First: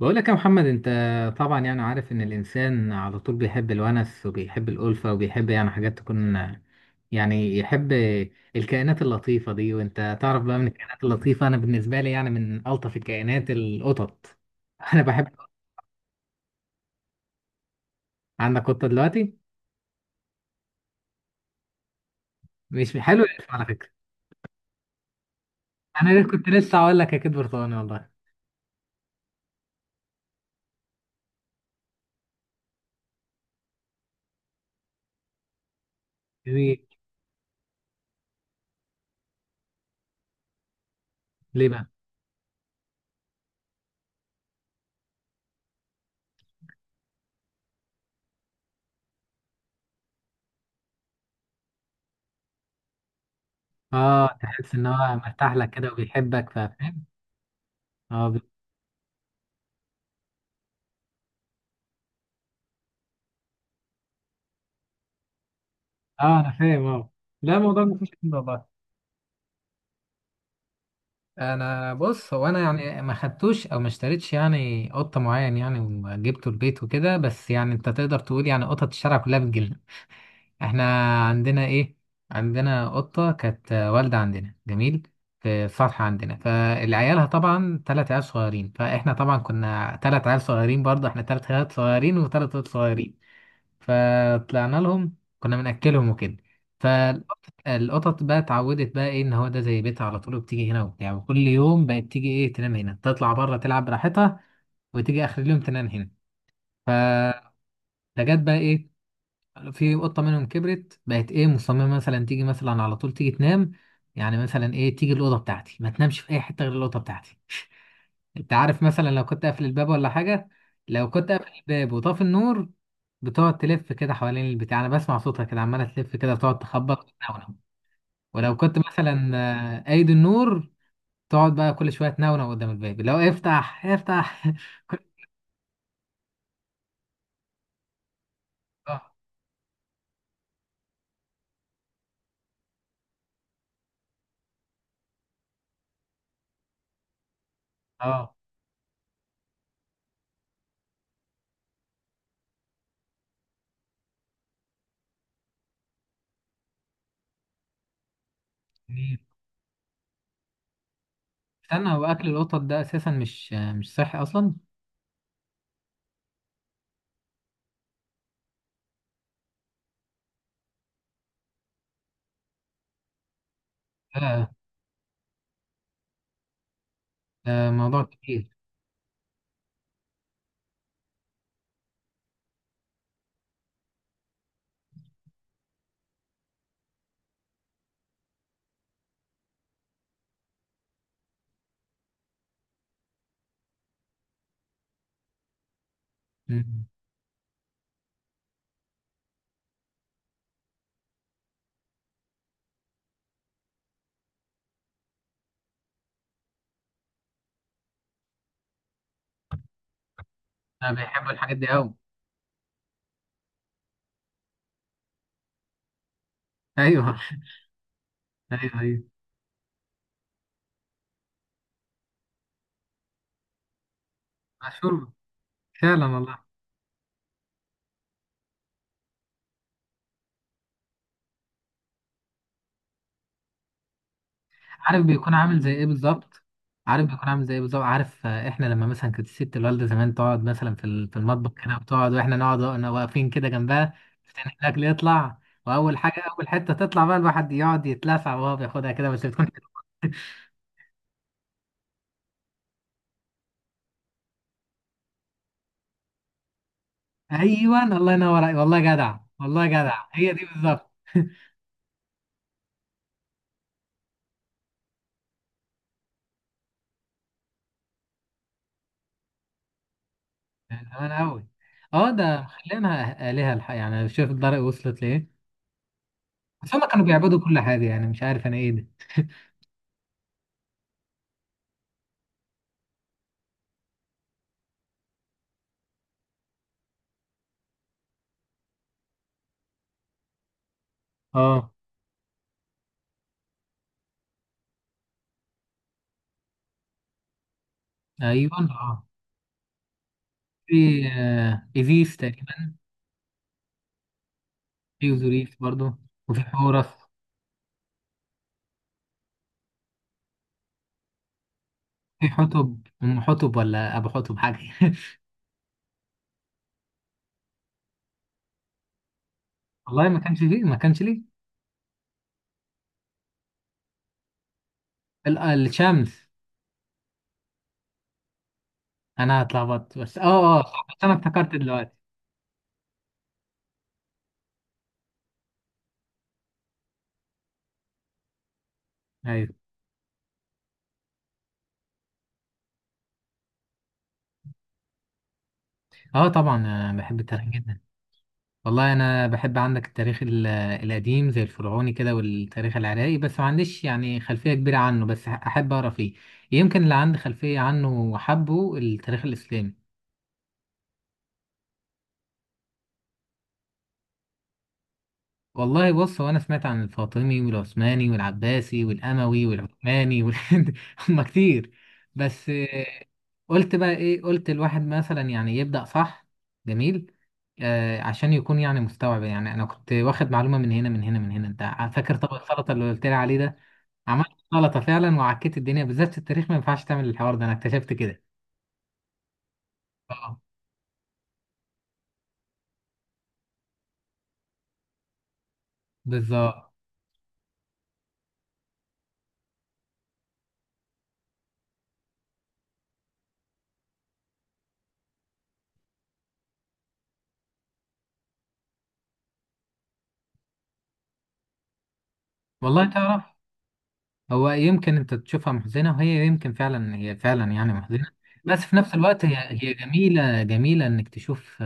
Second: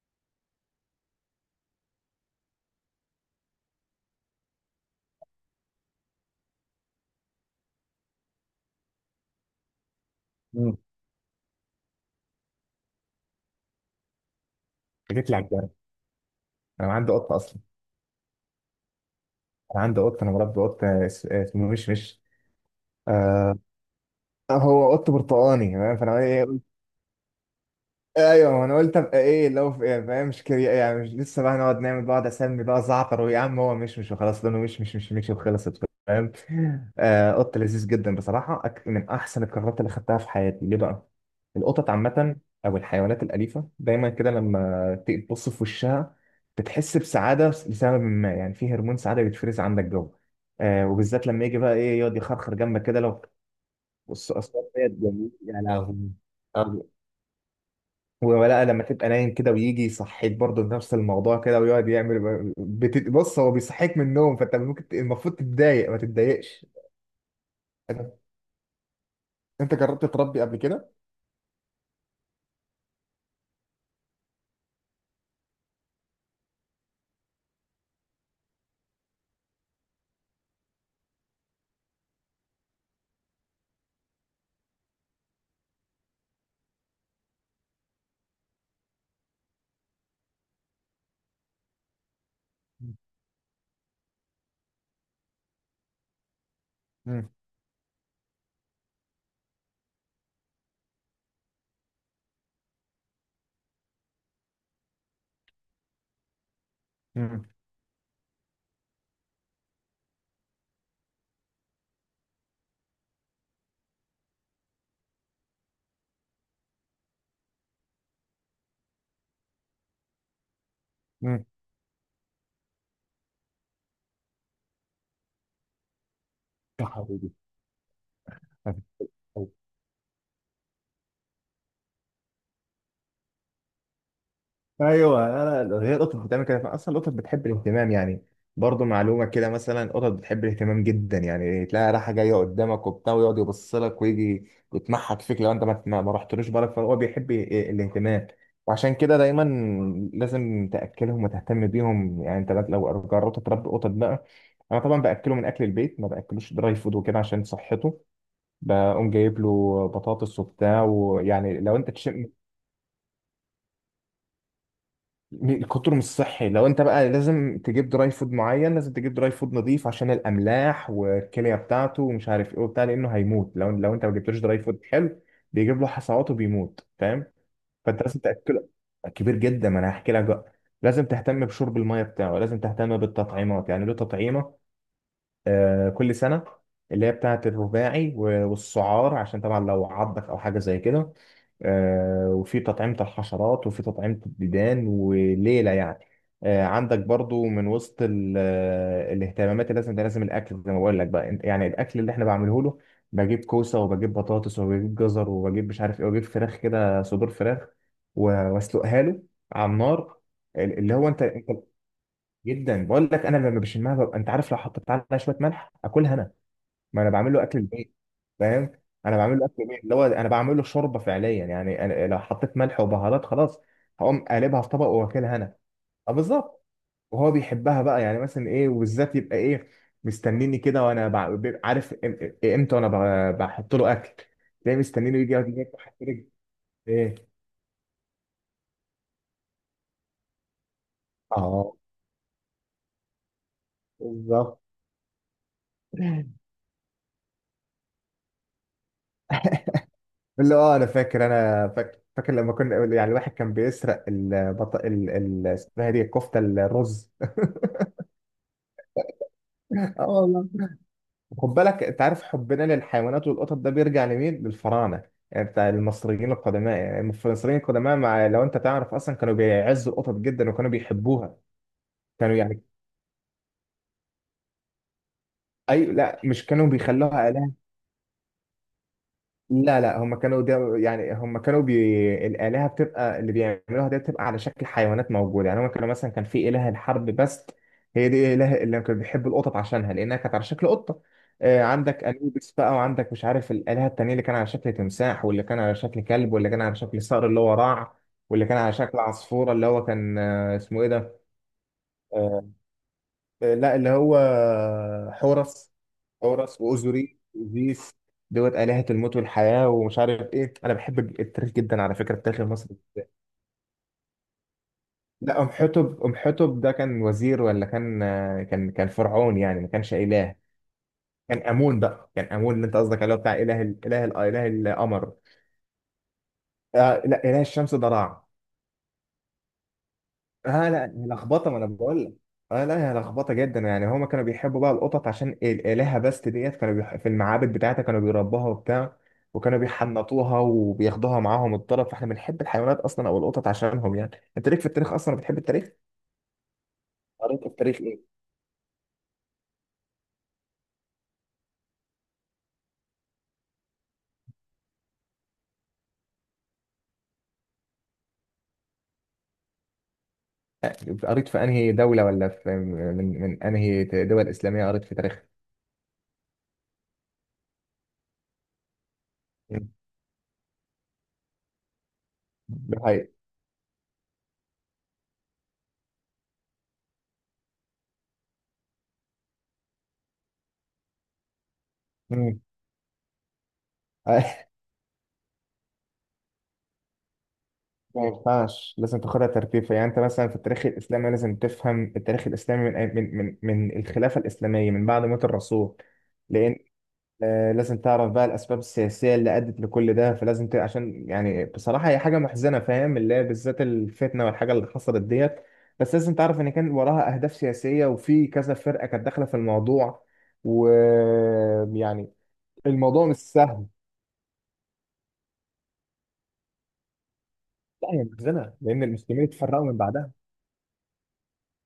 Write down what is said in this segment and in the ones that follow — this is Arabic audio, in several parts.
بقول لك يا محمد، انت طبعا يعني عارف ان الانسان على طول بيحب الونس وبيحب الالفه وبيحب يعني حاجات تكون يعني يحب الكائنات اللطيفه دي. وانت تعرف بقى من مم. الكائنات اللطيفه، انا بالنسبه لي يعني من الطف الكائنات القطط. انا انت جيت لي على بحب. الجرح. انا عندي قطه اصلا. عندك قطه دلوقتي؟ انا عندي قطه، انا مربي قطه اسمه مش مش حلو الالف آه. على فكره. هو قط برتقاني تمام، فانا انا كنت لسه هقول لك اكيد برتقاني والله. ايوه ما انا قلت ابقى ايه لو في إيه، فاهم، مش كري، يعني مش لسه بقى نقعد نعمل، بقعد اسمي بقى زعتر ويا عم هو مش وخلاص، لونه مش وخلصت، فاهم. جميل. آه، قط لذيذ جدا بصراحه، من احسن القرارات اللي خدتها في حياتي. ليه بقى؟ ليه بقى؟ القطط عامه او الحيوانات الاليفه دايما كده لما تيجي تبص في وشها بتحس بسعاده لسبب ما، يعني في هرمون سعاده بيتفرز عندك جوه. آه، وبالذات لما يجي بقى ايه يقعد يخرخر جنبك كده. لو بص، اه اصوات تحس ان ديت هو جميل مرتاح يا لك كده لهوي. وبيحبك، فاهم. اه بي- ولا لما تبقى نايم كده ويجي يصحيك برضه بنفس الموضوع كده ويقعد يعمل بص، هو بيصحيك من النوم، فانت ممكن المفروض تتضايق، ما اه انا تتضايقش. فاهم اه. لا الموضوع مفيش انت، كده والله. أنت جربت تربي قبل كده؟ انا بص، هو انا يعني ما خدتوش او ما اشتريتش يعني قطه معين يعني وجبته البيت وكده، بس يعني انت تقدر تقول يعني قطط الشارع كلها بتجيلنا احنا. عندنا ايه، عندنا قطه كانت والده عندنا، جميل، في السطح عندنا. فالعيالها طبعا ثلاث عيال صغيرين، فاحنا طبعا كنا ثلاث عيال صغيرين برضه، احنا ثلاث عيال صغيرين وثلاث قطط صغيرين. فطلعنا لهم، كنا بنأكلهم وكده. امم. فالقطط بقى اتعودت بقى ايه ان هو ده زي بيتها على طول، وبتيجي هنا وبتاع، وكل يوم بقت تيجي ايه تنام هنا، تطلع بره تلعب براحتها، وتيجي اخر اليوم تنام هنا. امم. فجت بقى ايه، في قطة منهم كبرت بقت ايه مصممة مثلا تيجي مثلا على طول تيجي تنام. يعني مثلا ايه تيجي الأوضة بتاعتي، ما تنامش في اي حتة غير الأوضة بتاعتي. انت عارف مثلا لو كنت قافل الباب ولا حاجة، لو كنت قافل الباب وطافي النور، بتقعد تلف كده حوالين البتاع، انا بسمع صوتها كده عمالة تلف كده، بتقعد يا تخبط حبيبي. وتنونو. ولو كنت مثلا قايد النور، تقعد بقى كل شوية تنونو قدام الباب، لو افتح افتح كل- ايوه، لا، لا، هي القطط بتعمل كده اصلا، القطط بتحب الاهتمام يعني. برضه اه معلومه كده، مثلا القطط بتحب الاهتمام جدا، يعني تلاقي رايحه جايه قدامك وبتاع ويقعد يبص لك ويجي يتمحك فيك لو انت ما رحتلوش بالك، فهو بيحب الاهتمام. اه. وعشان كده دايما لازم تاكلهم وتهتم بيهم، يعني انت بقى لو جربت تربي قطط بقى. انا طبعا باكله من اكل البيت، ما باكلوش دراي فود وكده عشان صحته. بقوم جميل. جايب له بطاطس وبتاع، ويعني لو استنى، انت، هو اكل القطط ده اساسا مش مش صحي اصلا. الكتر مش صحي. لو انت بقى لازم تجيب دراي فود معين، لازم تجيب دراي فود نظيف عشان الاملاح والكليه بتاعته ومش عارف ايه وبتاع، لانه هيموت لو انت ما جبتلوش لا دراي فود حلو، بيجيب له حصوات وبيموت، فاهم. ده موضوع فانت لازم كبير. تاكله، كبير جدا. ما انا هحكي لك بقى، لازم تهتم بشرب الميه بتاعه، لازم تهتم بالتطعيمات. يعني له تطعيمه آه، كل سنة، اللي هي بتاعة الرباعي والسعار عشان طبعا لو عضك أو حاجة زي كده. آه، وفي تطعيمة الحشرات وفي تطعيمة الديدان وليلة يعني. آه، مم. عندك برضو من وسط الاهتمامات اللي لازم، ده لازم الأكل زي ما بقول لك بقى. يعني الأكل اللي احنا بعمله له، بجيب كوسة وبجيب بطاطس وبجيب جزر وبجيب مش عارف ايه وبجيب فراخ كده، صدور فراخ واسلقها له على النار انا اللي هو انت. بيحبوا الحاجات دي قوي. جدا، بقول لك انا لما بشمها ببقى، انت عارف لو حطيت عليها شويه ملح اكلها انا. ما انا ايوه. بعمل له اكل البيت، فاهم. ايوه ايوه. انا بعمل له اكل البيت اللي هو انا بعمل له شوربه فعليا، يعني أنا لو حطيت ملح وبهارات خلاص هقوم قالبها في طبق مشهور واكلها انا. فعلا اه، والله. بالظبط. وهو بيحبها بقى، يعني مثلا ايه، وبالذات يبقى ايه مستنيني كده. وانا بيبقى عارف امتى وانا بحط له اكل، تلاقيه عارف مستنيني يجي بيكون يقعد عامل زي ياكل ايه حتى رجل. بالظبط. عارف ايه، بيكون عامل زي ايه بالظبط، عارف احنا لما مثلا كانت الست الوالده زمان تقعد مثلا في في المطبخ كده، اه بتقعد واحنا نقعد واحنا واقفين كده جنبها، تفتح بالظبط. الاكل يطلع، واول حاجه اول حته تطلع بقى الواحد يقعد يتلسع وهو بياخدها كده، بس بتكون حلوة. اللي، اه، انا فاكر، انا فاكر لما كنا، يعني الواحد كان بيسرق اسمها إيه دي، الكفته الرز. ايوه الله ينور عليك. والله جدع، والله جدع، اه هي دي والله. بالظبط خد بالك انت، عارف حبنا للحيوانات والقطط ده بيرجع لمين؟ للفراعنه. يعني بتاع المصريين القدماء، يعني المصريين القدماء مع، لو انت تعرف اصلا كانوا بيعزوا القطط جدا وكانوا من زمان بيحبوها. قوي. اه كانوا ده يعني، خلينا آلهة الحق، يعني شوف الدرجة وصلت ليه. اي لا، مش كانوا بس هما كانوا بيخلوها بيعبدوا آلهة. كل حاجة يعني، مش عارف انا ايه ده. لا، لا، هم كانوا ده، يعني هم كانوا الآلهة بتبقى اللي بيعملوها دي بتبقى على شكل حيوانات موجودة. يعني هم كانوا مثلا كان في إله الحرب بس، هي دي إله اللي كانوا بيحبوا القطط عشانها لأنها كانت على شكل قطة. آه، اه عندك أنوبيس بقى، وعندك مش عارف الآلهة التانية اللي كان على شكل تمساح، واللي كان على شكل كلب، واللي كان على شكل صقر اللي هو راع، واللي ايوه كان على شكل اه. عصفورة اللي هو كان، آه، اسمه إيه في ده. إيزيس آه، تقريبا. آه، لا اللي هو في أوزوريس حورس. برضو. وفي حورس حورس. وأوزوريت وزيف دوت، آلهة الموت والحياة ومش عارف ايه. انا بحب التاريخ جدا على فكرة، في التاريخ المصري. حتب أم حتب ولا أبو حتب حاجة لا، ام حتب، ام حتب ده كان وزير ولا كان آه، كان فرعون، يعني ما كانش والله ما إله. كانش فيه، ما كانش ليه. كان آمون بقى، كان آمون اللي انت قصدك عليه، بتاع إله إله إله القمر. الشمس. آه لا، إله الشمس ده راع. أنا اتلخبطت بس، أه أه اه لا صح، بس هي أنا افتكرت لخبطه، ما انا دلوقتي. بقول لك. اه لا هي لخبطه جدا. يعني هما كانوا بيحبوا بقى القطط عشان الهه. بس ديت كانوا في المعابد بتاعتها كانوا بيربوها وبتاع، أيوه. وكانوا بيحنطوها وبياخدوها معاهم الطرف. فاحنا بنحب الحيوانات اصلا او القطط عشانهم يعني. انت ليك في التاريخ اصلا، بتحب التاريخ؟ أه طبعا أنا بحب قريت التاريخ في جدا. التاريخ ايه؟ والله أنا بحب، عندك التاريخ القديم زي الفرعوني كده، والتاريخ العراقي بس ما عنديش يعني خلفية كبيرة عنه، بس أحب أقرأ فيه. يمكن اللي عندي خلفية عنه وحبه التاريخ الإسلامي. آه، قريت في انهي دوله، ولا في من، من انهي دول اسلاميه قريت في تاريخ؟ والله بص، هو انا سمعت عن الفاطمي والعثماني والعباسي والاموي مم. والعثماني وال... هم كتير. بس ده حقيقي. قلت بقى ايه، قلت الواحد مثلا يعني يبدأ صح. جميل. آه عشان يكون يعني مستوعب، يعني انا كنت واخد معلومة من هنا من هنا من هنا. انت فاكر طبق مم. السلطة اللي قلت لي عليه ده؟ عملت سلطة فعلا وعكيت الدنيا. بالذات في التاريخ ما ينفعش تعمل الحوار ده، انا اكتشفت ما كده. ينفعش، لازم تاخدها ترتيب. يعني انت مثلا في اه التاريخ الاسلامي لازم تفهم التاريخ الاسلامي من الخلافه الاسلاميه من بعد موت الرسول. لان بالظبط. آه، لازم تعرف بقى الاسباب السياسيه اللي ادت لكل ده. فلازم عشان يعني بصراحه هي حاجه محزنه، فاهم، اللي هي بالذات الفتنه والحاجه اللي حصلت ديت. بس لازم تعرف ان كان وراها اهداف سياسيه، وفي كذا فرقه كانت داخله في الموضوع. ويعني والله الموضوع مش تعرف. سهل. هو يمكن انت تشوفها محزنة، وهي يمكن فعلا هي فعلا يعني لا، هي محزنة. محزنه بس في لان نفس الوقت المسلمين هي اتفرقوا هي من بعدها. جميلة جميلة انك تشوف،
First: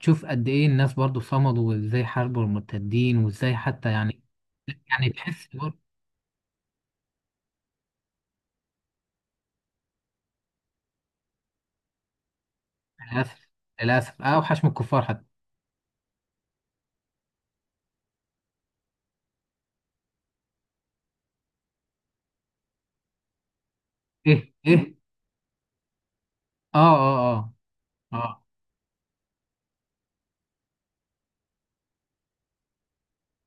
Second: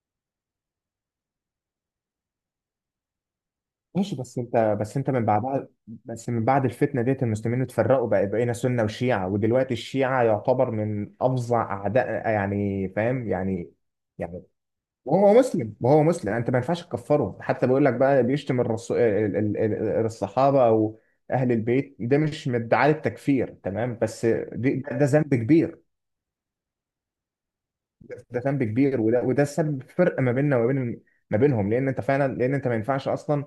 تشوف قد ايه الناس برضو صمدوا، وازاي حاربوا المرتدين، وازاي حتى ماشي، يعني. بس انت، بس يعني انت من تحس بعدها، برضو، بس من بعد الفتنه ديت المسلمين اتفرقوا بقى، بقينا سنه وشيعه، ودلوقتي الشيعه يعتبر من افظع اعداء، يعني فاهم للأسف، يعني. للأسف يعني اوحش من الكفار حتى. وهو مسلم، وهو مسلم، يعني انت ما ينفعش تكفره. حتى بيقول لك بقى، بيشتم الرسو... ال- ال- ال- الصحابه او اهل البيت. ده مش من ادعاء التكفير تمام، بس ايه ايه. ده ذنب كبير. اه اه اه. ده اه. ذنب كبير، وده سبب فرق ما بيننا وما بين، ما بينهم. لان انت فعلا، لان انت ما ينفعش اصلا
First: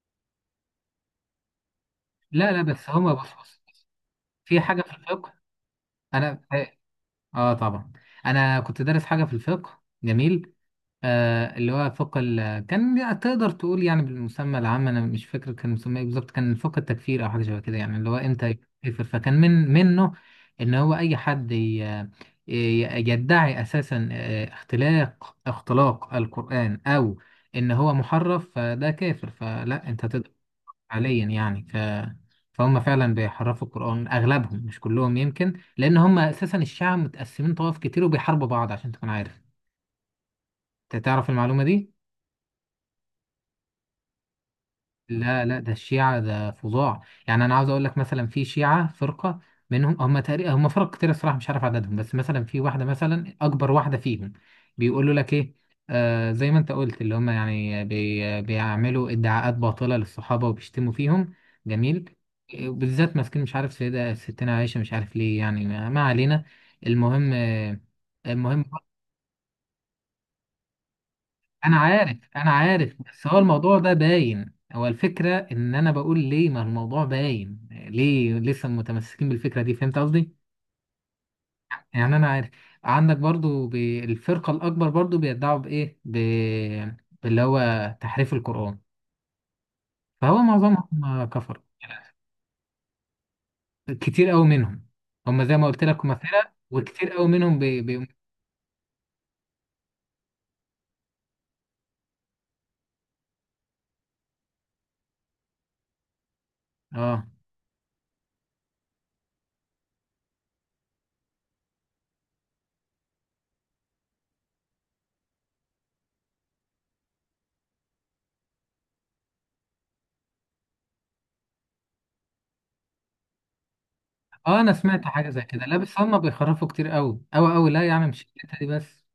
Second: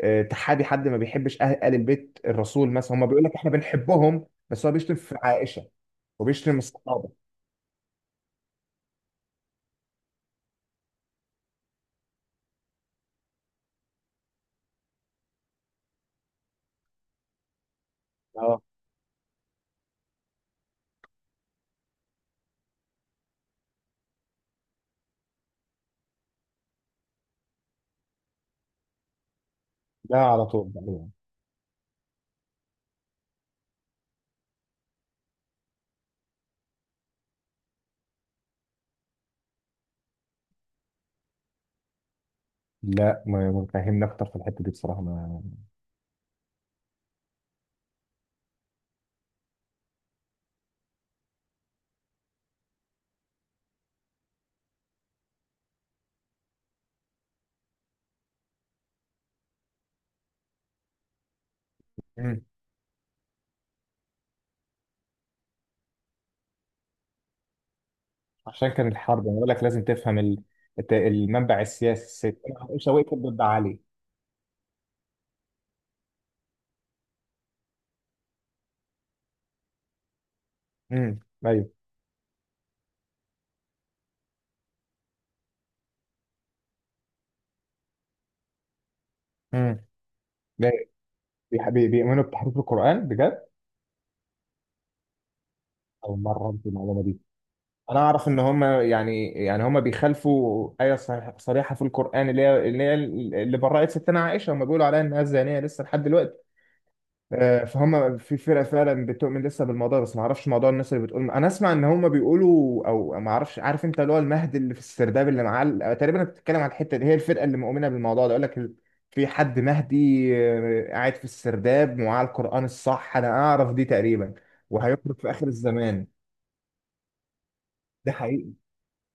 آه، تحابي حد ما بيحبش اهل آل البيت لا لا، الرسول. بس مثلا هم هما بيقول بص لك احنا بص، بنحبهم، في بس هو حاجة في بيشتم في الفقه. عائشه انا وبيشتم اه. الصحابه. طبعا انا كنت دارس حاجة في الفقه جميل. آه، اللي هو فوق كان تقدر تقول يعني بالمسمى العام، انا مش فاكر كان مسمى ايه بالظبط، كان فوق التكفير او حاجه شبه كده، يعني اللي هو امتى اه يكفر، فكان من منه ان هو اي حد يدعي اساسا اختلاق اختلاق القران او ان هو محرف، فده كافر، فلا انت لا، تقدر على طول تقريبا. حاليا يعني فهم فعلا بيحرفوا القران اغلبهم مش كلهم يمكن، لان هم اساسا الشعب متقسمين طوائف كتير وبيحاربوا بعض، عشان تكون عارف. انت تعرف المعلومه دي؟ لا، ما، ما فهمني اكتر في الحته دي بصراحه ما. لا لا، ده الشيعة ده فظاع. يعني أنا عاوز أقول لك مثلا في شيعة فرقة منهم، هم تقريبا هم فرق كتير الصراحة مش عارف عددهم، بس مثلا في واحدة مثلا أكبر واحدة فيهم بيقولوا لك إيه، آه زي ما أنت قلت اللي هم يعني بيعملوا ادعاءات باطلة للصحابة وبيشتموا فيهم. جميل. مم. بالذات ماسكين مش عارف سيدة ستنا عائشة، مش عارف ليه يعني ما علينا. المهم المهم عشان كان الحرب، انا بقول لك لازم تفهم المنبع انا عارف السياسي. الست انا عائشه عارف، وقفت بس هو ضد الموضوع علي. ده باين، هو الفكرة ان انا بقول ليه ما الموضوع باين ليه لسه متمسكين بالفكرة دي، فهمت قصدي. امم. ايوه. يعني انا عارف عندك برضو بالفرقة الاكبر برضو بيدعوا بايه باللي هو تحريف القرآن. امم. فهو لا، معظمهم كفر. بيؤمنوا بتحريف القران بجد. كتير قوي منهم، هم زي ما قلت لك هم اول مره فرق اعرف المعلومه وكتير دي. قوي منهم انا اعرف ان هم يعني، يعني هم بيخالفوا ايه صريحه في القران، اللي هي اللي برأت ستنا عائشه، هم بيقولوا عليها انها زانيه لسه لحد دلوقتي. اه آه، فهم في فرقه فعلا بتؤمن لسه بالموضوع. بس ما اعرفش موضوع الناس اللي بتقول، انا اسمع ان هم بيقولوا، او ما اعرفش، عارف انت اللي هو المهد اللي في السرداب اللي معاه تقريبا انت بتتكلم عن الحته دي، هي الفرقه اللي مؤمنه بالموضوع ده، يقول لك في حد مهدي آه، قاعد في السرداب ومعاه القران الصح، انا اعرف دي تقريبا، اه انا سمعت وهيخرج حاجة في زي اخر كده. لا بس الزمان. هم بيخرفوا كتير قوي قوي قوي، لا يعني ده مش الحتة دي بس،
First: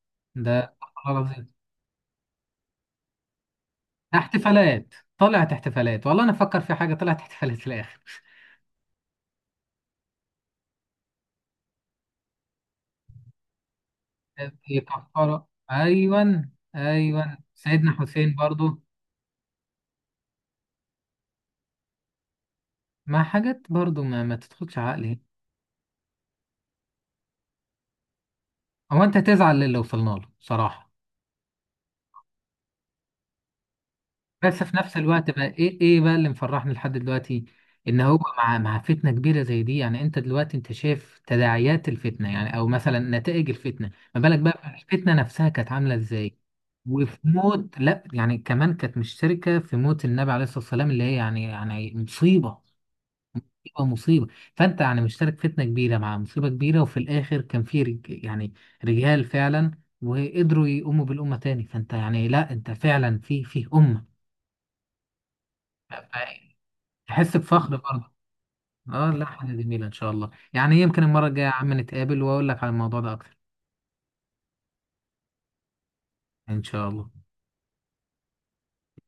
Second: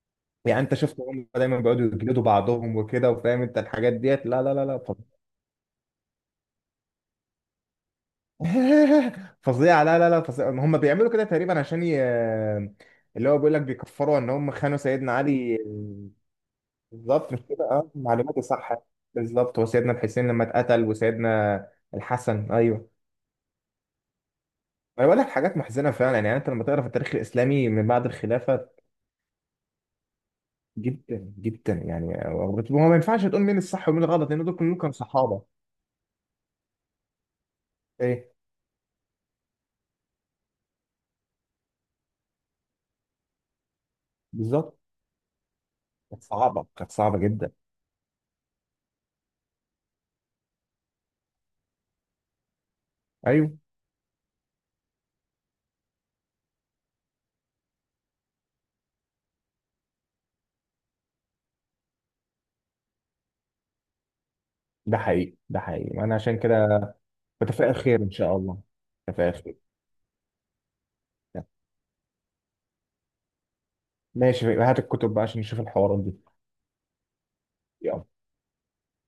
يعني انت ده شفت، خلاص. هم دايما بيقعدوا يجلدوا بعضهم وكده، وفاهم انت الحاجات ديت. لا، لا، لا، لا، احتفالات طلعت احتفالات، والله انا افكر في حاجه طلعت احتفالات في الاخر فظيعه. لا، لا، لا، فظيعه، هم بيعملوا كده تقريبا عشان اللي هو بيقول لك بيكفروا ان هم خانوا في سيدنا كفاره، علي. ايوه بالظبط، ايوه. مش كده، سيدنا اه حسين معلوماتي صح. برضو بالظبط، وسيدنا الحسين لما اتقتل، وسيدنا الحسن. ايوه، مع حاجات برضو ما تدخلش انا عقلي. بقول لك حاجات محزنه فعلا. يعني انت لما تقرا في التاريخ الاسلامي من بعد الخلافه، هو انت تزعل للي وصلنا له صراحه. جدا جدا. يعني هو ما ينفعش تقول مين الصح ومين الغلط، لان بس دول في كلهم كانوا نفس الوقت صحابه. بقى ايه، ايه بقى اللي مفرحني لحد دلوقتي، ان هو ايه مع فتنه كبيره زي دي، يعني انت دلوقتي انت شايف تداعيات الفتنه يعني او مثلا نتائج الفتنه، ما بالك بقى بالظبط. الفتنه نفسها كانت عامله كانت ازاي. صعبة، كانت وفي صعبة جدا. موت لا، يعني كمان كانت مشتركة في موت النبي عليه الصلاة والسلام، اللي هي يعني يعني مصيبة أيوه. مصيبة مصيبة. فأنت يعني مشترك فتنة كبيرة مع مصيبة كبيرة، وفي الآخر كان في يعني رجال فعلا، وقدروا يقوموا بالأمة تاني. فأنت يعني لا، أنت فعلا في أمة ده حقيقي، ده حقيقي. أنا عشان كده تحس بفخر بتفائل خير برضه. إن شاء الله. اه لا بتفائل حاجة خير. جميلة إن شاء الله، يعني يمكن المرة الجاية يا عم نتقابل وأقول لك على الموضوع ده أكتر. ماشي، هات الكتب بقى عشان نشوف الحوارات دي. إن شاء الله.